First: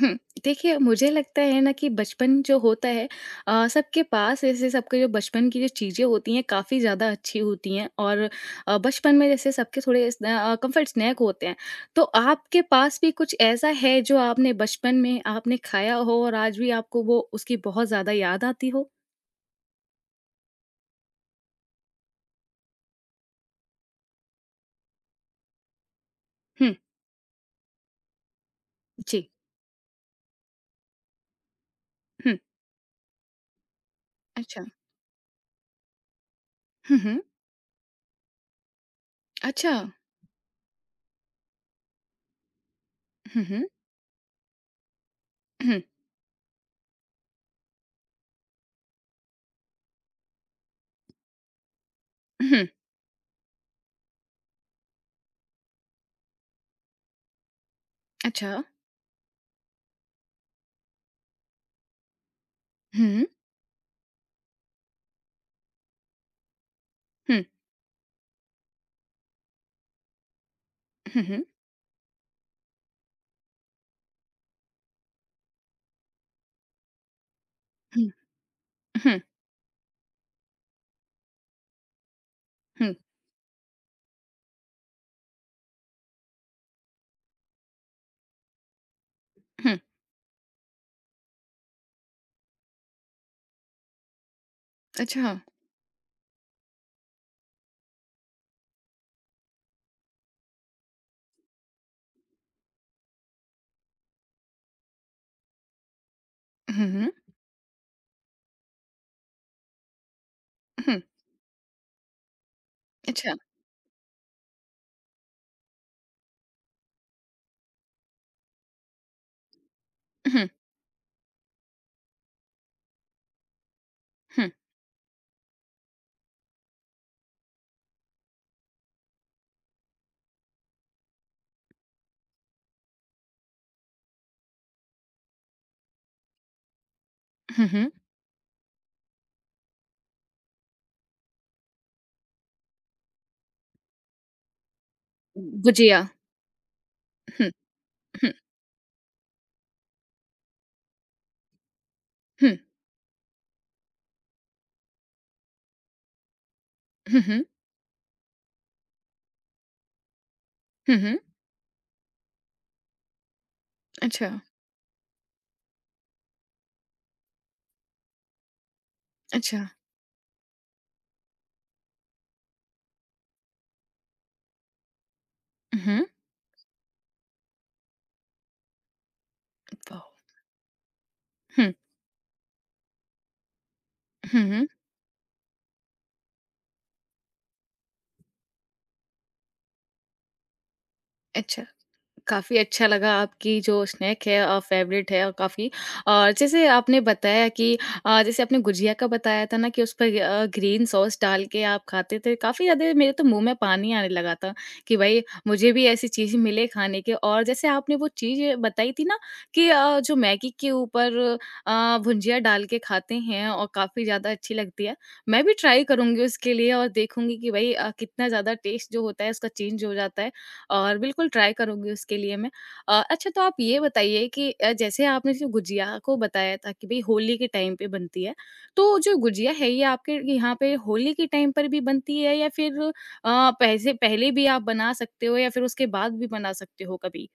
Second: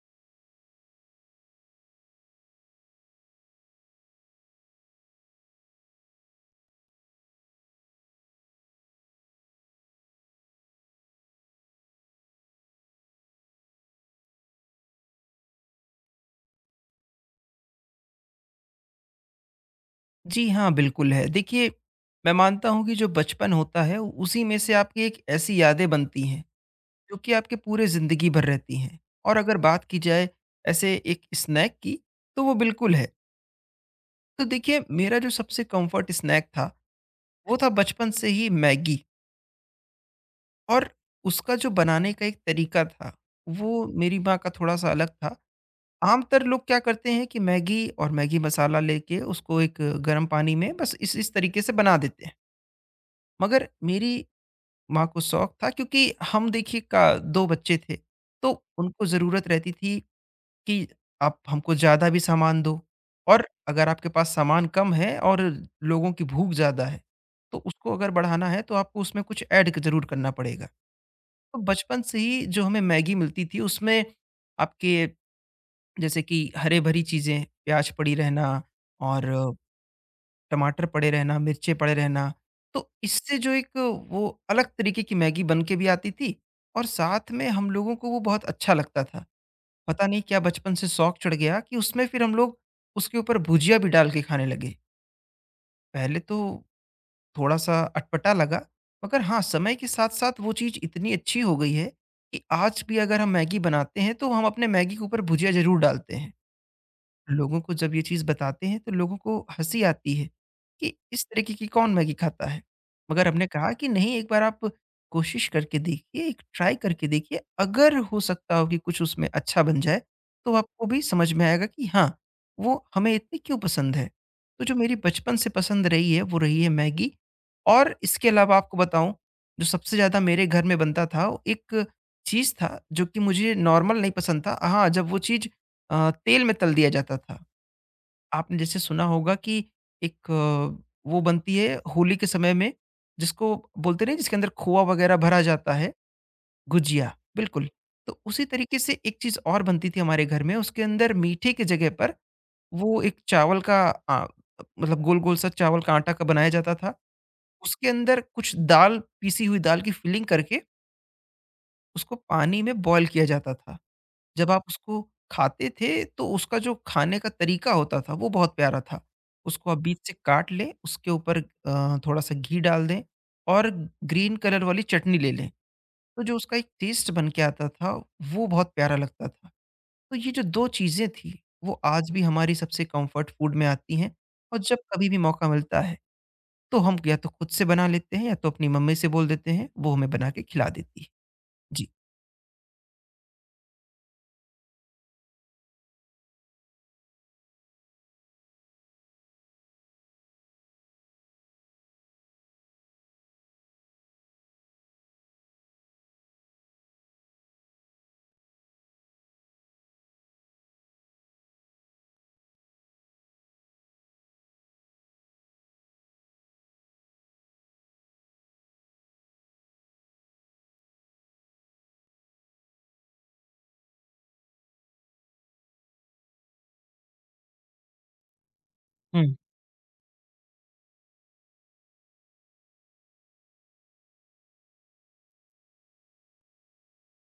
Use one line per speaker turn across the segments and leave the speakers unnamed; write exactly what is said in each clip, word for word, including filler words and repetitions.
हुँ, देखिए मुझे लगता है ना कि बचपन जो होता है अ, सबके पास ऐसे सबके जो बचपन की जो चीज़ें होती हैं काफ़ी ज़्यादा अच्छी होती हैं और अ, बचपन में जैसे सबके थोड़े स्नै अ, कंफर्ट स्नैक होते हैं। तो आपके पास भी कुछ ऐसा है जो आपने बचपन में आपने खाया हो और आज भी आपको वो उसकी बहुत ज़्यादा याद आती हो?
जी हाँ, बिल्कुल है। देखिए, मैं मानता हूँ कि जो बचपन होता है, उसी में से आपकी एक ऐसी यादें बनती हैं,
हुँ,
जो कि आपके पूरे ज़िंदगी भर रहती हैं।
जी।
और अगर बात की जाए ऐसे एक स्नैक की,
हुँ,
तो वो बिल्कुल है। तो
अच्छा।
देखिए, मेरा जो सबसे कम्फ़र्ट स्नैक था,
हुँ, हुँ।
वो था बचपन से ही मैगी
अच्छा।
और उसका जो बनाने का एक तरीका था,
हुँ, हुँ।
वो मेरी माँ का थोड़ा-सा अलग था।
हुँ,
आमतर लोग क्या करते हैं कि मैगी और मैगी मसाला लेके उसको एक गर्म पानी में बस इस इस तरीके से बना देते हैं।
हुँ।
मगर मेरी माँ को शौक था, क्योंकि हम देखिए का दो बच्चे थे,
अच्छा।
तो उनको ज़रूरत रहती थी कि आप हमको ज़्यादा भी सामान दो।
हुँ, हुँ।
और अगर आपके पास सामान कम है और लोगों की भूख ज़्यादा है,
हुँ,
तो उसको अगर बढ़ाना है तो आपको उसमें कुछ ऐड क ज़रूर करना पड़ेगा।
हुँ।
तो बचपन से ही जो हमें मैगी मिलती थी, उसमें आपके जैसे कि हरे-भरी चीज़ें, प्याज़
हुँ,
पड़ी रहना
हुँ,
और टमाटर पड़े रहना, मिर्चें पड़े रहना, तो
हुँ,
इससे जो एक वो अलग तरीके की मैगी बन के भी आती थी और साथ में हम लोगों को वो बहुत अच्छा लगता था।
हुँ।
पता नहीं क्या बचपन से शौक चढ़ गया कि उसमें फिर हम लोग उसके ऊपर भुजिया भी डाल के खाने लगे।
अच्छा।
पहले तो थोड़ा-सा अटपटा लगा, मगर हाँ, समय के साथ-साथ वो चीज़ इतनी अच्छी हो गई है कि आज भी अगर हम मैगी बनाते हैं, तो हम अपने मैगी के ऊपर भुजिया ज़रूर डालते हैं।
हुँ, हुँ।
लोगों को जब ये चीज़ बताते हैं तो लोगों को हँसी आती है कि
हुँ।
इस तरीके की कौन मैगी खाता है? मगर
अच्छा,
हमने कहा कि नहीं, एक बार आप कोशिश करके देखिए, एक ट्राई करके देखिए, अगर हो सकता हो कि कुछ उसमें अच्छा बन जाए,
हुँ,
तो आपको भी समझ में आएगा कि हाँ, वो हमें इतनी क्यों पसंद है।
हुँ,
तो जो मेरी बचपन से पसंद रही है, वो रही है मैगी। और इसके अलावा आपको बताऊँ, जो सबसे ज़्यादा मेरे घर में बनता था, वो एक चीज़ था जो कि मुझे नॉर्मल नहीं पसंद था। हाँ, जब वो चीज़ अ, तेल में तल दिया जाता था।
हुँ, हुँ,
आपने जैसे सुना होगा कि एक अ, वो बनती है होली के समय में, जिसको बोलते नहीं, जिसके अंदर खोआ वगैरह भरा जाता है,
गुजिया।
गुजिया,
हुँ,
बिल्कुल। तो
हुँ,
उसी तरीके से एक चीज़ और बनती थी हमारे घर में, उसके अंदर मीठे की जगह पर
हुँ,
वो एक चावल का, अ, मतलब गोल-गोल सा चावल का आटा का बनाया जाता था।
हुँ, हुँ,
उसके अंदर कुछ दाल, पीसी हुई दाल की फिलिंग करके
हुँ, हुँ,
उसको पानी में बॉयल किया जाता था।
अच्छा,
जब आप उसको खाते थे तो उसका जो खाने का तरीका होता था वो बहुत प्यारा था।
अच्छा,
उसको आप बीच से काट लें, उसके ऊपर अ, थोड़ा-सा घी डाल दें और ग्रीन कलर वाली चटनी ले लें।
हुँ,
तो जो उसका एक टेस्ट बन के आता था, वो बहुत प्यारा लगता था। तो
वाह!
ये जो दो चीज़ें थीं,
हुँ,
वो आज भी हमारी सबसे कम्फर्ट फूड में आती हैं।
हुँ,
और
हुँ,
जब कभी भी मौका मिलता है तो हम या तो खुद से बना लेते हैं या तो अपनी मम्मी से बोल देते हैं, वो हमें बना के खिला देती है।
अच्छा।
जी।
काफ़ी अच्छा लगा आपकी जो स्नैक है अ, फ़ेवरेट है और काफ़ी और जैसे आपने बताया कि अ, जैसे आपने गुजिया का बताया था ना कि उस पर अ, ग्रीन सॉस डाल के आप खाते थे। काफ़ी ज़्यादा मेरे तो मुँह में पानी आने लगा था कि भाई मुझे भी ऐसी चीज़ मिले खाने के और जैसे आपने वो चीज़ बताई थी ना कि अ, जो मैगी के ऊपर अ, भुंजिया डाल के खाते हैं और काफ़ी ज़्यादा अच्छी लगती है। मैं भी ट्राई करूँगी उसके लिए और देखूँगी कि भाई अ, कितना ज़्यादा टेस्ट जो होता है उसका चेंज हो जाता है। और बिल्कुल ट्राई करूँगी उसके लिए मैं। अ, अच्छा तो आप ये बताइए कि अ, जैसे आपने जो गुजिया को बताया था कि भई होली के टाइम पे बनती है। तो जो गुजिया है ये आपके यहाँ पे होली के टाइम पर भी बनती है या फिर अ, पैसे पहले भी आप बना सकते हो या फिर उसके बाद भी बना सकते हो कभी?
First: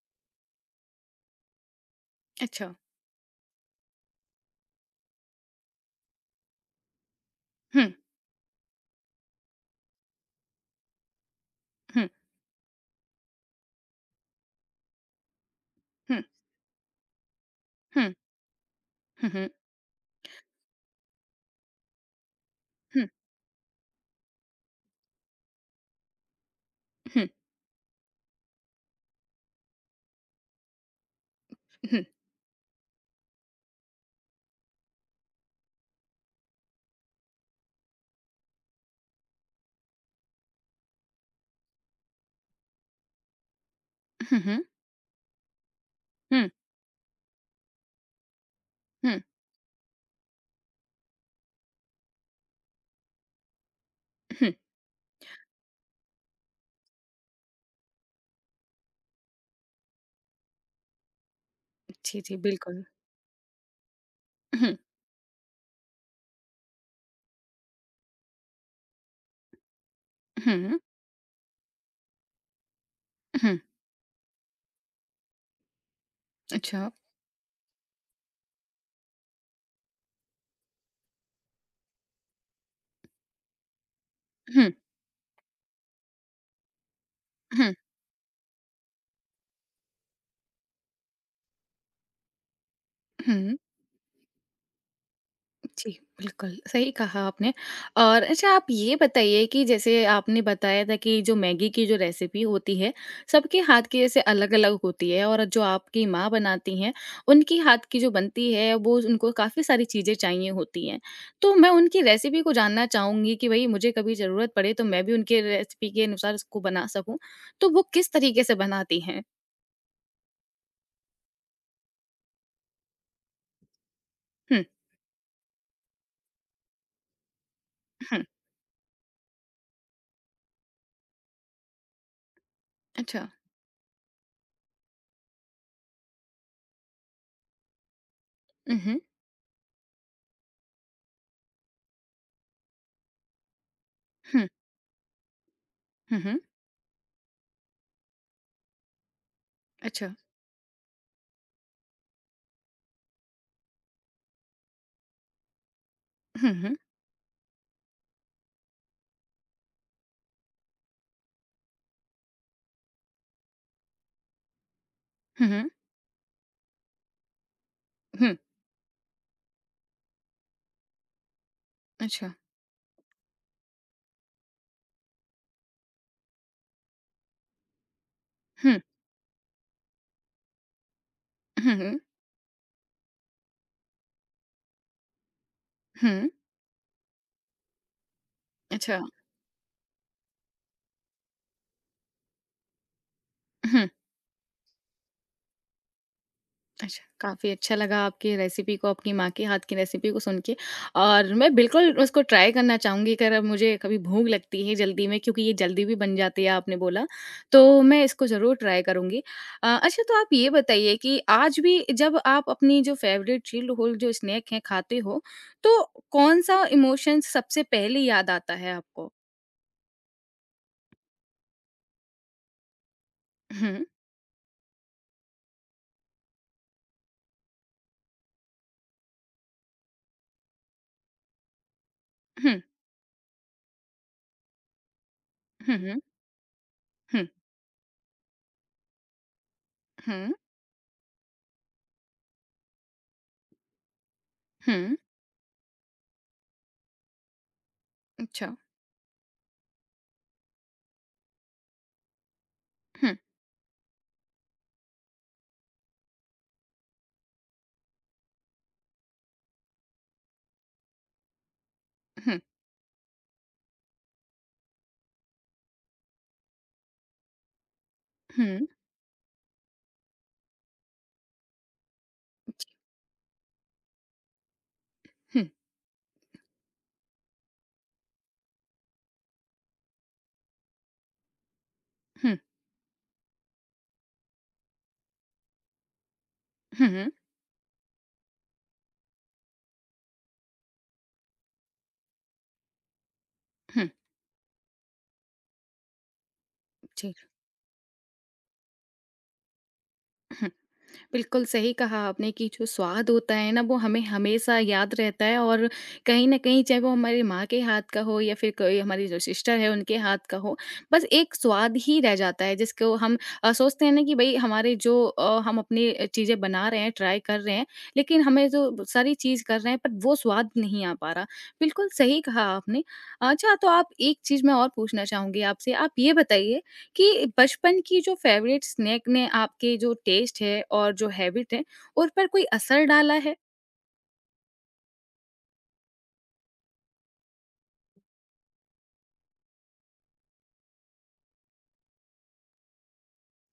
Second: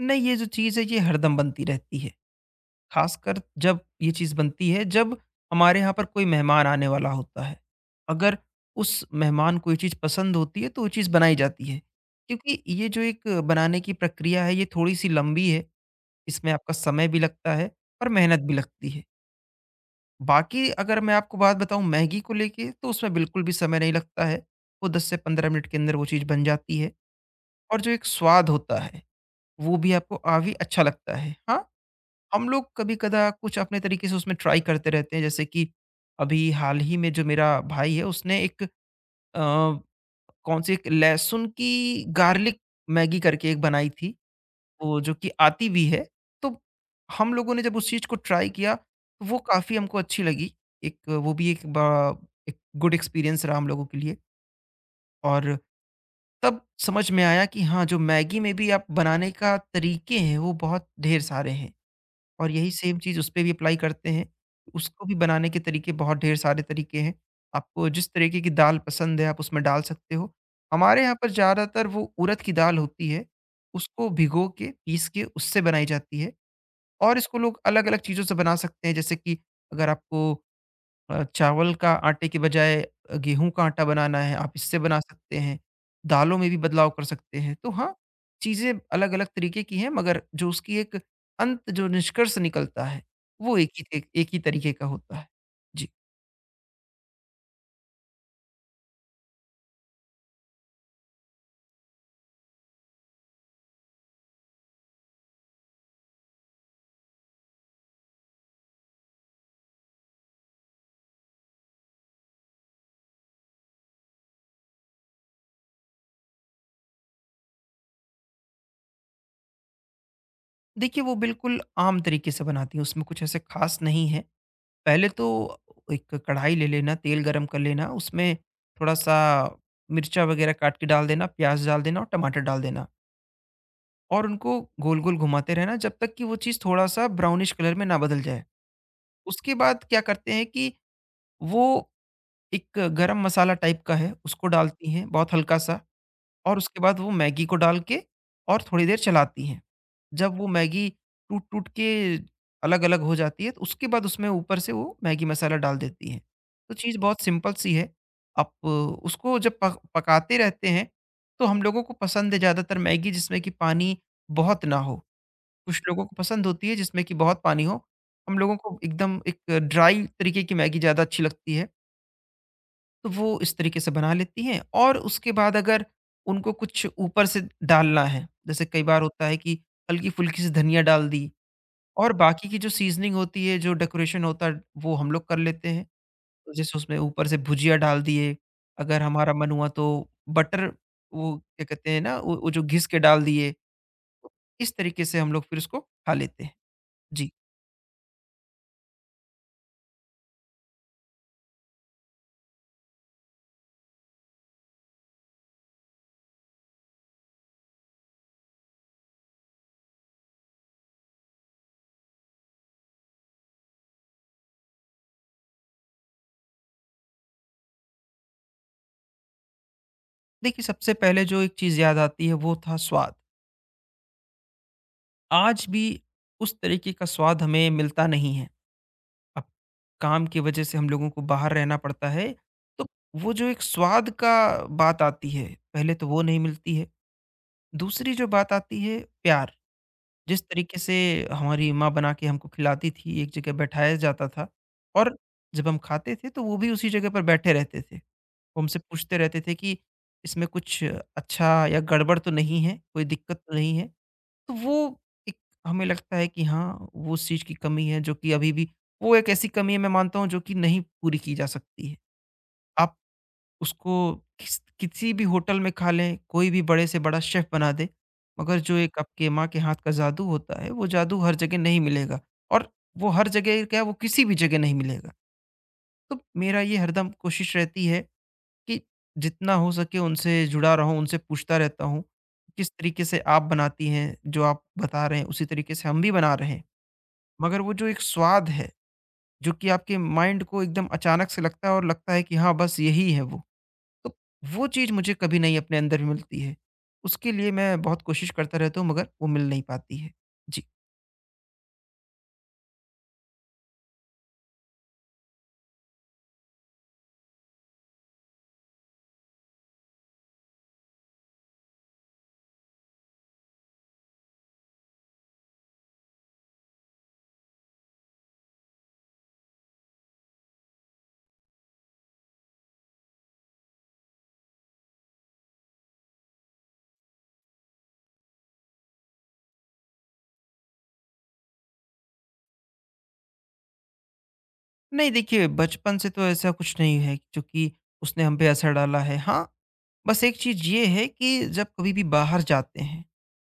नहीं, ये जो चीज़ है ये हरदम बनती रहती है।
अच्छा।
ख़ासकर जब ये चीज़ बनती है, जब हमारे यहाँ पर कोई मेहमान आने वाला होता है।
हुँ,
अगर उस मेहमान को ये चीज़ पसंद होती है, तो वो चीज़ बनाई जाती है।
हुँ,
क्योंकि ये जो एक बनाने की प्रक्रिया है, ये थोड़ी-सी लंबी है।
हुँ,
इसमें आपका समय भी लगता है और
हुँ,
मेहनत भी लगती है।
हुँ, हुँ,
बाकी अगर मैं आपको बात बताऊँ मैगी को लेके, तो
हुँ,
उसमें बिल्कुल भी समय नहीं लगता है। वो दस से पंद्रह मिनट के अंदर वो चीज़ बन जाती है
हुँ, हुँ,
और जो एक स्वाद होता है, वो भी आपको काफ़ी अच्छा लगता है। हाँ,
हुँ,
हम लोग कभी-कदा कुछ अपने तरीके से उसमें ट्राई करते रहते हैं, जैसे कि अभी हाल ही में जो मेरा भाई है, उसने एक अ, कौन सी एक लहसुन की गार्लिक मैगी करके एक बनाई थी,
हुँ,
वो जो कि आती भी है।
हुँ,
तो हम लोगों ने जब उस चीज़ को ट्राई किया,
हुँ,
तो वो काफ़ी हमको अच्छी लगी। एक वो भी एक ब एक गुड एक्सपीरियंस रहा हम लोगों के लिए।
हुँ।
और तब समझ में आया कि हाँ, जो मैगी में भी आप बनाने का तरीके हैं, वो बहुत ढेर सारे हैं।
जी, जी,
और यही
बिल्कुल।
सेम चीज़ उसपे भी अप्लाई करते हैं।
हुँ,
उसको भी बनाने के तरीके बहुत ढेर सारे तरीके हैं। आपको जिस तरीके की दाल पसंद है, आप उसमें डाल सकते हो।
हुँ,
हमारे यहाँ पर ज़्यादातर वो उड़द की दाल होती है,
हुँ,
उसको भिगो के, पीस के, उससे बनाई जाती है।
अच्छा।
और इसको लोग अलग-अलग चीज़ों से बना सकते हैं, जैसे कि अगर आपको अ, चावल का आटे के बजाय अ, गेहूँ का आटा बनाना है, आप
हुँ,
इससे बना सकते हैं। दालों में भी बदलाव कर सकते हैं। तो
हुँ,
हाँ, चीज़ें अलग-अलग तरीके की हैं, मगर जो उसकी एक अंत जो निष्कर्ष निकलता है,
हुँ।
वो एक ही एक एक ही तरीके का होता है। जी।
जी, बिल्कुल, सही कहा आपने और अच्छा आप ये बताइए कि जैसे आपने बताया था कि जो मैगी की जो रेसिपी होती है, सबके हाथ की जैसे अलग-अलग होती है और जो आपकी माँ बनाती हैं, उनकी हाथ की जो बनती है वो उनको काफ़ी सारी चीज़ें चाहिए होती हैं। तो मैं उनकी रेसिपी को जानना चाहूँगी कि भई मुझे कभी ज़रूरत पड़े तो मैं भी उनके रेसिपी के अनुसार उसको बना सकूँ, तो वो किस तरीके से बनाती हैं?
देखिए, वो बिल्कुल आम तरीके से बनाती हैं, उसमें कुछ ऐसे ख़ास नहीं है।
हुँ,
पहले तो एक कढ़ाई ले लेना, तेल गरम कर लेना,
हुँ,
उसमें थोड़ा-सा मिर्चा वग़ैरह काट के डाल देना, प्याज़ डाल देना और टमाटर डाल देना।
अच्छा,
और उनको गोल-गोल घुमाते रहना जब तक कि वो चीज़ थोड़ा-सा ब्राउनिश कलर में ना बदल जाए।
हुँ, हुँ,
उसके बाद क्या करते हैं कि वो एक गरम मसाला टाइप का है, उसको
हुँ,
डालती हैं बहुत हल्का-सा।
हुँ, हुँ,
और उसके बाद वो मैगी को डाल के और थोड़ी देर चलाती हैं।
अच्छा,
जब वो मैगी टूट-टूट के अलग-अलग हो जाती है, तो उसके बाद उसमें ऊपर से वो मैगी मसाला डाल देती हैं।
हुँ,
तो
हुँ,
चीज़ बहुत सिंपल सी है। आप अ, उसको जब पक पकाते रहते हैं, तो हम लोगों को पसंद है ज़्यादातर मैगी, जिसमें कि पानी बहुत ना हो।
हुँ, हुँ,
कुछ लोगों को पसंद होती है जिसमें कि बहुत पानी हो।
हुँ,
हम लोगों को एकदम एक ड्राई तरीके की मैगी ज़्यादा अच्छी लगती है,
अच्छा,
तो वो इस तरीके से बना लेती हैं और उसके बाद अगर उनको कुछ ऊपर से डालना है, जैसे
हुँ।
कई बार होता है कि हल्की-फुल्की सी धनिया डाल दी।
हुँ, हुँ।
और बाकी की जो सीज़निंग होती है, जो डेकोरेशन होता है, वो हम लोग कर लेते हैं।
हुँ।
तो जैसे उसमें ऊपर से भुजिया डाल दिए,
अच्छा
अगर हमारा मन हुआ तो बटर, वो क्या कहते हैं ना, वो वो जो घिस के डाल दिए।
हुँ,
इस तरीके से हम लोग फिर उसको खा लेते हैं।
अच्छा,
जी।
काफ़ी अच्छा लगा आपकी रेसिपी को, आपकी माँ के हाथ की रेसिपी को सुन के और मैं बिल्कुल उसको ट्राई करना चाहूँगी अगर अब मुझे कभी भूख लगती है जल्दी में क्योंकि ये जल्दी भी बन जाती है आपने बोला, तो मैं इसको ज़रूर ट्राई करूँगी। अ, अच्छा तो आप ये बताइए कि आज भी जब आप अपनी जो फ़ेवरेट चिल्ड होल जो स्नैक है खाते हो, तो कौन-सा इमोशन सबसे पहले याद आता है आपको?
देखिए, सबसे पहले जो एक चीज़ याद आती है, वो था स्वाद।
हुँ,
आज भी उस तरीके का स्वाद हमें मिलता नहीं है। अब काम की वज़ह से हम लोगों को बाहर रहना पड़ता है,
हुँ,
तो वो जो एक स्वाद का बात आती है,
हुँ,
पहले
हुँ,
तो वो नहीं मिलती है।
हुँ,
दूसरी जो बात आती है, प्यार।
हुँ,
जिस तरीके से हमारी माँ बना के हमको खिलाती थी, एक जगह बैठाया जाता था
हुँ,
और जब हम खाते थे तो वो भी उसी जगह पर बैठे रहते थे।
अच्छा,
वो हमसे पूछते रहते थे कि इसमें कुछ अच्छा या गड़बड़ तो नहीं है, कोई
हुँ,
दिक्कत तो नहीं है? तो वो एक, हमें लगता है कि हाँ, वो उस चीज़ की कमी है, जो कि अभी भी वो एक ऐसी कमी है, मैं मानता हूँ, जो कि नहीं पूरी की जा सकती है।
हुँ,
आप उसको किस किसी भी होटल में खा लें, कोई भी बड़े से बड़ा शेफ़ बना दे, मगर
हुँ।
जो एक आपके माँ के हाथ का जादू होता है, वो जादू हर जगह नहीं मिलेगा और वो हर जगह क्या, वो किसी भी जगह नहीं मिलेगा।
हुँ,
तो मेरा ये हरदम कोशिश रहती है कि जितना हो सके उनसे जुड़ा रहूँ, उनसे पूछता रहता हूँ,
हुँ,
किस तरीके से आप बनाती हैं, जो आप बता रहे हैं, उसी तरीके से हम भी बना रहे हैं।
हुँ,
मगर वो जो एक स्वाद है, जो कि आपके माइंड को एकदम अचानक से लगता है और लगता है कि हाँ, बस यही है वो।
हुँ,
तो वो चीज़ मुझे कभी नहीं अपने अंदर भी मिलती है।
जी,
उसके लिए मैं बहुत कोशिश करता रहता हूँ, मगर वो मिल नहीं पाती है।
हुँ।
जी।
बिल्कुल सही कहा आपने कि जो स्वाद होता है ना वो हमें हमेशा याद रहता है और कहीं न कहीं चाहे वो हमारी माँ के हाथ का हो या फिर कोई हमारी जो सिस्टर है उनके हाथ का हो, बस एक स्वाद ही रह जाता है जिसको हम अ, सोचते हैं ना कि भई हमारे जो अ, हम अपनी अ, चीज़ें बना रहे हैं, ट्राई कर रहे हैं, लेकिन हमें जो सारी चीज़ कर रहे हैं पर वो स्वाद नहीं आ पा रहा। बिल्कुल सही कहा आपने। अच्छा तो आप एक चीज़ मैं और पूछना चाहूँगी आपसे, आप ये बताइए कि बचपन की जो फेवरेट स्नैक ने आपके जो टेस्ट है और जो हैबिट है, उन पर कोई असर डाला है?
नहीं देखिए, बचपन से तो ऐसा कुछ नहीं है जो कि उसने हम पे असर डाला है। हाँ, बस एक चीज़ ये है कि जब कभी भी बाहर जाते हैं,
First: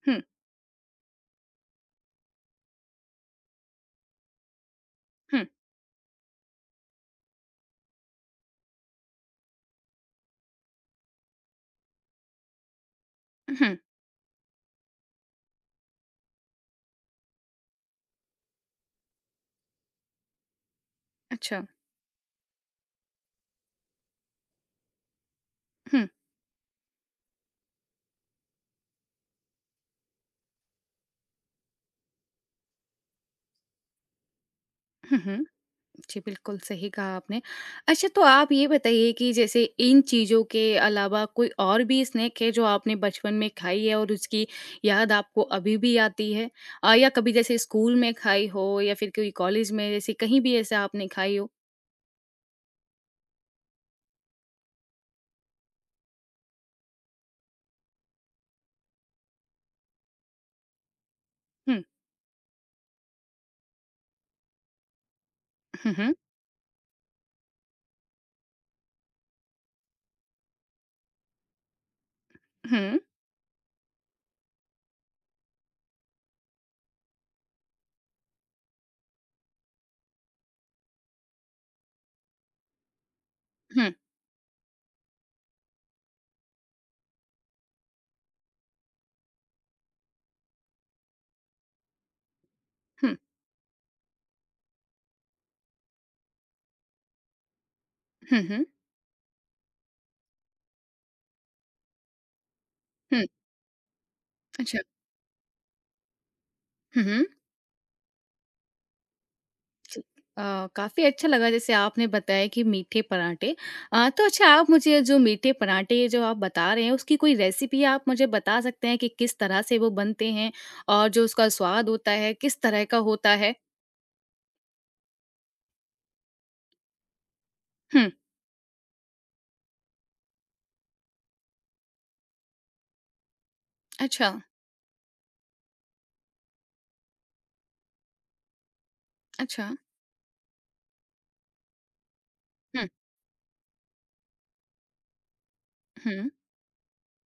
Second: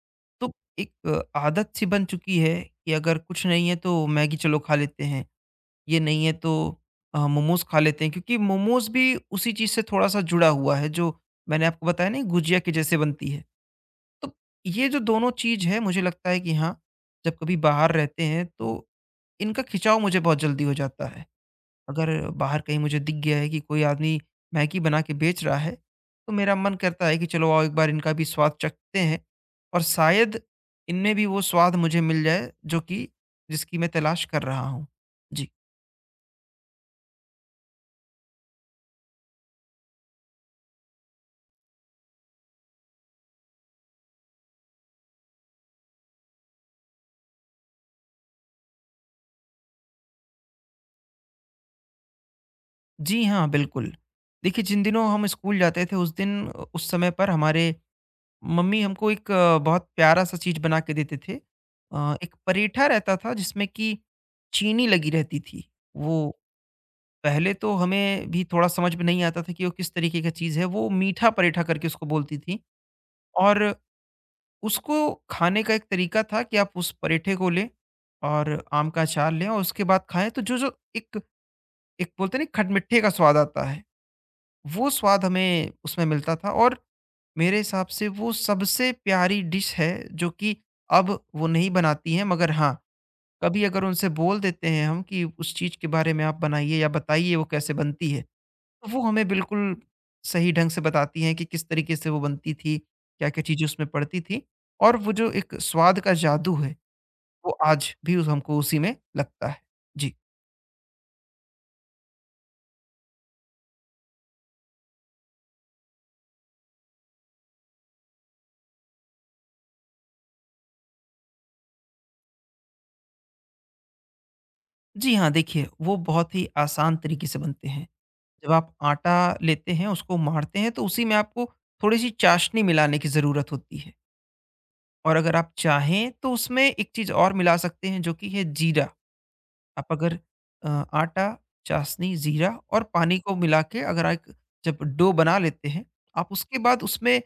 हुँ,
तो एक आदत सी बन चुकी है कि अगर कुछ नहीं है तो मैगी चलो खा लेते हैं,
हुँ,
ये नहीं है तो अ, मोमोज़ खा लेते हैं, क्योंकि मोमोज़ भी उसी चीज़ से थोड़ा-सा जुड़ा हुआ है, जो मैंने आपको बताया नहीं, गुजिया के जैसे बनती है।
हुँ,
तो ये जो दोनों चीज़ है, मुझे लगता है कि हाँ, जब कभी बाहर रहते हैं तो इनका खिंचाव मुझे बहुत जल्दी हो जाता है।
अच्छा।
अगर बाहर कहीं मुझे दिख गया है कि कोई आदमी मैगी बना के बेच रहा है,
हुँ,
तो मेरा मन करता है कि चलो आओ एक बार इनका भी स्वाद चखते हैं और शायद इनमें भी वो स्वाद मुझे मिल जाए जो कि जिसकी मैं तलाश कर रहा हूँ।
हुँ, हुँ।
जी।
जी, बिल्कुल सही कहा आपने। अच्छा तो आप ये बताइए कि जैसे इन चीज़ों के अलावा कोई और भी स्नैक है जो आपने बचपन में खाई है और उसकी याद आपको अभी भी आती है? अ, या कभी जैसे स्कूल में खाई हो या फिर कोई कॉलेज में जैसे कहीं भी ऐसा आपने खाई हो?
जी हाँ, बिल्कुल। देखिए जिन दिनों हम स्कूल जाते थे उस दिन उस समय पर हमारे मम्मी हमको एक अ, बहुत प्यारा-सा चीज़ बना के देते थे।
हुँ,
अ, एक परेठा रहता था जिसमें कि चीनी लगी रहती थी।
हुँ, हुँ,
वो पहले तो हमें भी थोड़ा समझ में नहीं आता था कि वो किस तरीके का चीज़ है, वो मीठा-परेठा करके उसको बोलती थीं
हुँ,
और उसको खाने का एक तरीका था कि आप उस परेठे को लें और आम का अचार लें और उसके बाद खाएँ, तो जो-जो एक एक बोलते हैं ना खटमिट्ठे का स्वाद आता है,
हुँ,
वो स्वाद हमें उसमें मिलता था और मेरे हिसाब से वो सबसे प्यारी डिश है जो कि अब वो नहीं बनाती हैं मगर हाँ,
हुँ,
कभी अगर उनसे बोल देते हैं हम कि उस चीज़ के बारे में आप बनाइए या बताइए वो कैसे बनती है।
हुँ, हुँ,
वो हमें बिल्कुल सही ढंग से बताती हैं कि किस तरीके से वो बनती थी,
हुँ,
क्या-क्या चीज़ें उसमें पड़ती थी
अच्छा।
और वो जो एक स्वाद का जादू है,
हुँ, हुँ।
वो आज भी उस हमको उसी में लगता है।
जी,
जी।
अ, काफ़ी अच्छा लगा जैसे आपने बताया कि मीठे पराठे। अ, तो अच्छा आप मुझे जो मीठे पराठे जो आप बता रहे हैं उसकी कोई रेसिपी आप मुझे बता सकते हैं कि किस तरह से वो बनते हैं? और जो उसका स्वाद होता है किस तरह का होता है?
जी हाँ, देखिए वो बहुत ही आसान तरीके से बनते हैं।
हुँ,
जब आप आटा लेते हैं, उसको मारते हैं तो उसी में आपको थोड़ी-सी चाशनी मिलाने की ज़रूरत होती है
अच्छा,
और अगर आप चाहें तो उसमें एक चीज़ और मिला सकते हैं जो कि है जीरा।
अच्छा।
आप अगर अ, आटा, चाशनी, जीरा और
हुँ,
पानी को मिला के अगर एक जब डो बना लेते हैं,
हुँ,
आप उसके बाद उसमें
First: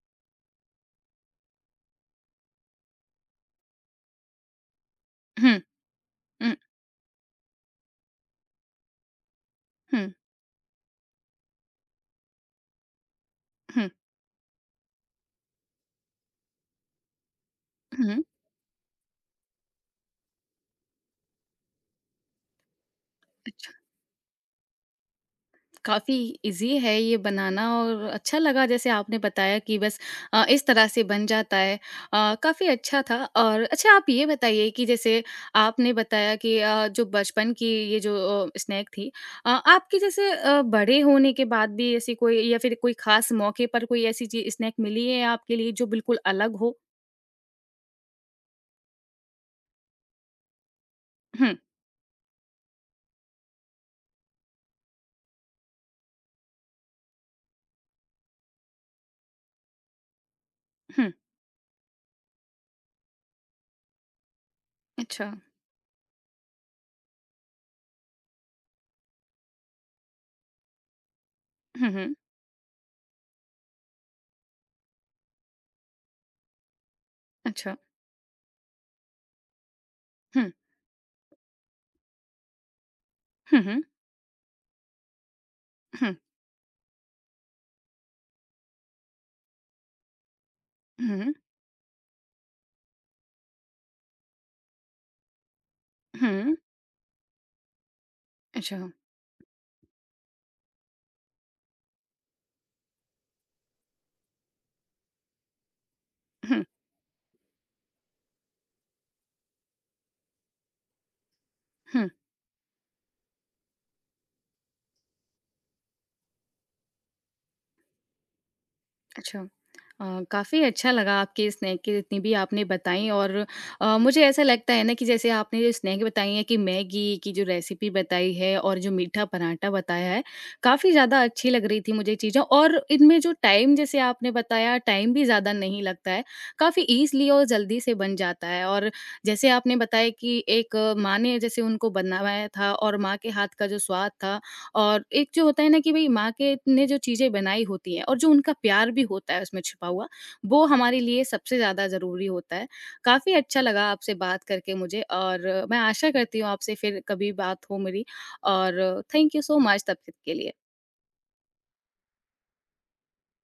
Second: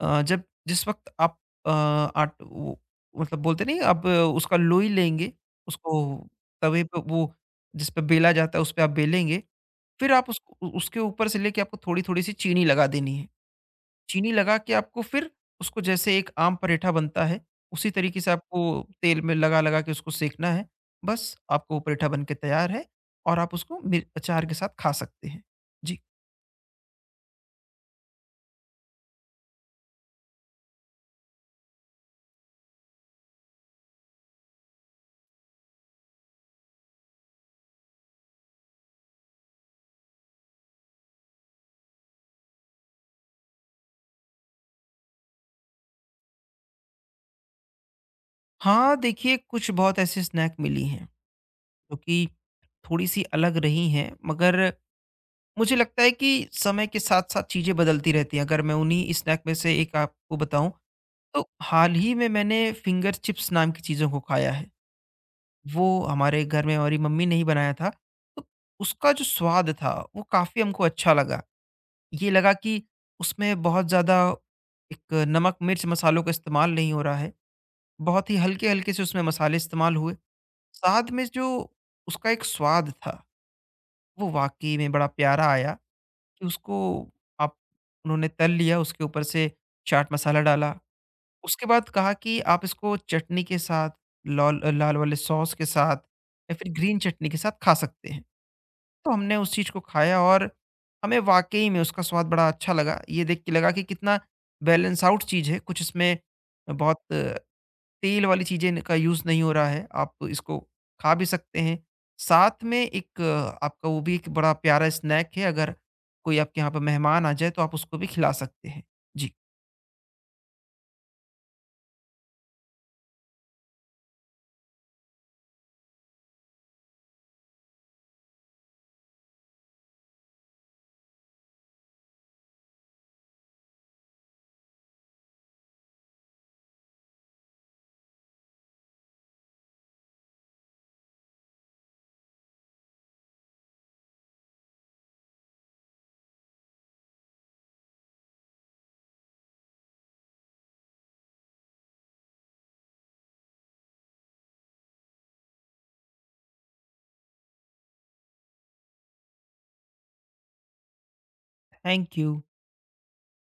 अ, जब जिस वक़्त आप अ, आट वो मतलब बोलते नहीं आप अ, उसका लोई लेंगे,
हुँ,
उसको
हुँ,
तवे पे वो जिस पे बेला जाता है, उस पे आप बेलेंगे, फिर
हुँ,
आप उसको उ उसके ऊपर से लेके आपको थोड़ी-थोड़ी सी चीनी लगा देनी है।
हुँ,
चीनी लगा के आपको फिर उसको जैसे एक आम पराठा बनता है, उसी तरीके
हुँ,
से आपको तेल में लगा-लगा के उसको सेंकना है। बस आपको वो पराठा बन के तैयार है और आप
अच्छा।
उसको मिर अचार के साथ खा सकते हैं। जी।
काफ़ी ईज़ी है ये बनाना और अच्छा लगा जैसे आपने बताया कि बस अ, इस तरह से बन जाता है। अ, काफ़ी अच्छा था और अच्छा आप ये बताइए कि जैसे आपने बताया कि अ, जो बचपन की ये जो अ, स्नैक थी अ, आपकी जैसे अ, बड़े होने के बाद भी ऐसी कोई या फिर कोई ख़ास मौके पर कोई ऐसी चीज़ स्नैक मिली है आपके लिए जो बिल्कुल अलग हो?
हाँ, देखिए कुछ बहुत ऐसे स्नैक मिली हैं,
हुँ,
जो कि थोड़ी-सी अलग रही हैं, मगर मुझे लगता है कि समय के साथ-साथ चीज़ें बदलती रहती हैं। अगर मैं उन्हीं स्नैक में से एक आपको बताऊँ,
हुँ,
तो हाल ही में मैंने फिंगर चिप्स नाम की चीज़ों को खाया है।
अच्छा,
वो हमारे घर में हमारी मम्मी ने ही बनाया था। तो उसका जो स्वाद था वो काफ़ी हमको अच्छा लगा।
हुँ, हुँ,
ये लगा कि उसमें बहुत ज़्यादा एक नमक, मिर्च, मसालों का इस्तेमाल नहीं हो रहा है।
अच्छा,
बहुत ही हल्के-हल्के से उसमें मसाले इस्तेमाल हुए।
हुँ,
साथ में जो उसका एक स्वाद था
हुँ, हुँ,
वो वाक़ई में बड़ा प्यारा आया
हुँ,
कि उसको आप उन्होंने तल लिया उसके ऊपर से चाट मसाला डाला।
हुँ,
उसके बाद कहा कि आप इसको चटनी के साथ, लौल लाल वाले सॉस के साथ या
हुँ,
फिर ग्रीन चटनी के साथ खा सकते हैं।
अच्छा,
तो हमने उस चीज़ को खाया और हमें वाक़ई में उसका स्वाद बड़ा अच्छा लगा। ये देख के लगा कि कितना बैलेंस आउट चीज़ है, कुछ इसमें
हुँ,
बहुत तेल वाली चीज़ें का यूज़ नहीं हो रहा है। आप इसको खा भी सकते हैं।
हुँ।
साथ में एक अ, आपका वो भी एक बड़ा प्यारा स्नैक है, अगर कोई आपके यहाँ पे मेहमान आ जाए तो आप उसको भी खिला सकते हैं। जी।
अच्छा। अ, काफ़ी अच्छा लगा आपकी स्नैक की जितनी भी आपने बताई और अ, मुझे ऐसा लगता है ना कि जैसे आपने जो स्नैक बताई है कि मैगी की जो रेसिपी बताई है और जो मीठा पराठा बताया है, काफ़ी ज़्यादा अच्छी लग रही थी मुझे चीज़ें और इनमें जो टाइम जैसे आपने बताया टाइम भी ज़्यादा नहीं लगता है, काफ़ी ईज़िली और जल्दी से बन जाता है और जैसे आपने बताया कि एक अ, माँ ने जैसे उनको बनाया था और माँ के हाथ का जो स्वाद था और एक जो होता है ना कि भई माँ के ने जो चीज़ें बनाई होती हैं और जो उनका प्यार भी होता है उसमें छुपा हुआ, वो हमारे लिए सबसे ज़्यादा ज़रूरी होता है। काफ़ी अच्छा लगा आपसे बात करके मुझे और मैं आशा करती हूँ आपसे फिर कभी बात हो मेरी और थैंक यू सो मच तब तक के लिए।
Thank you.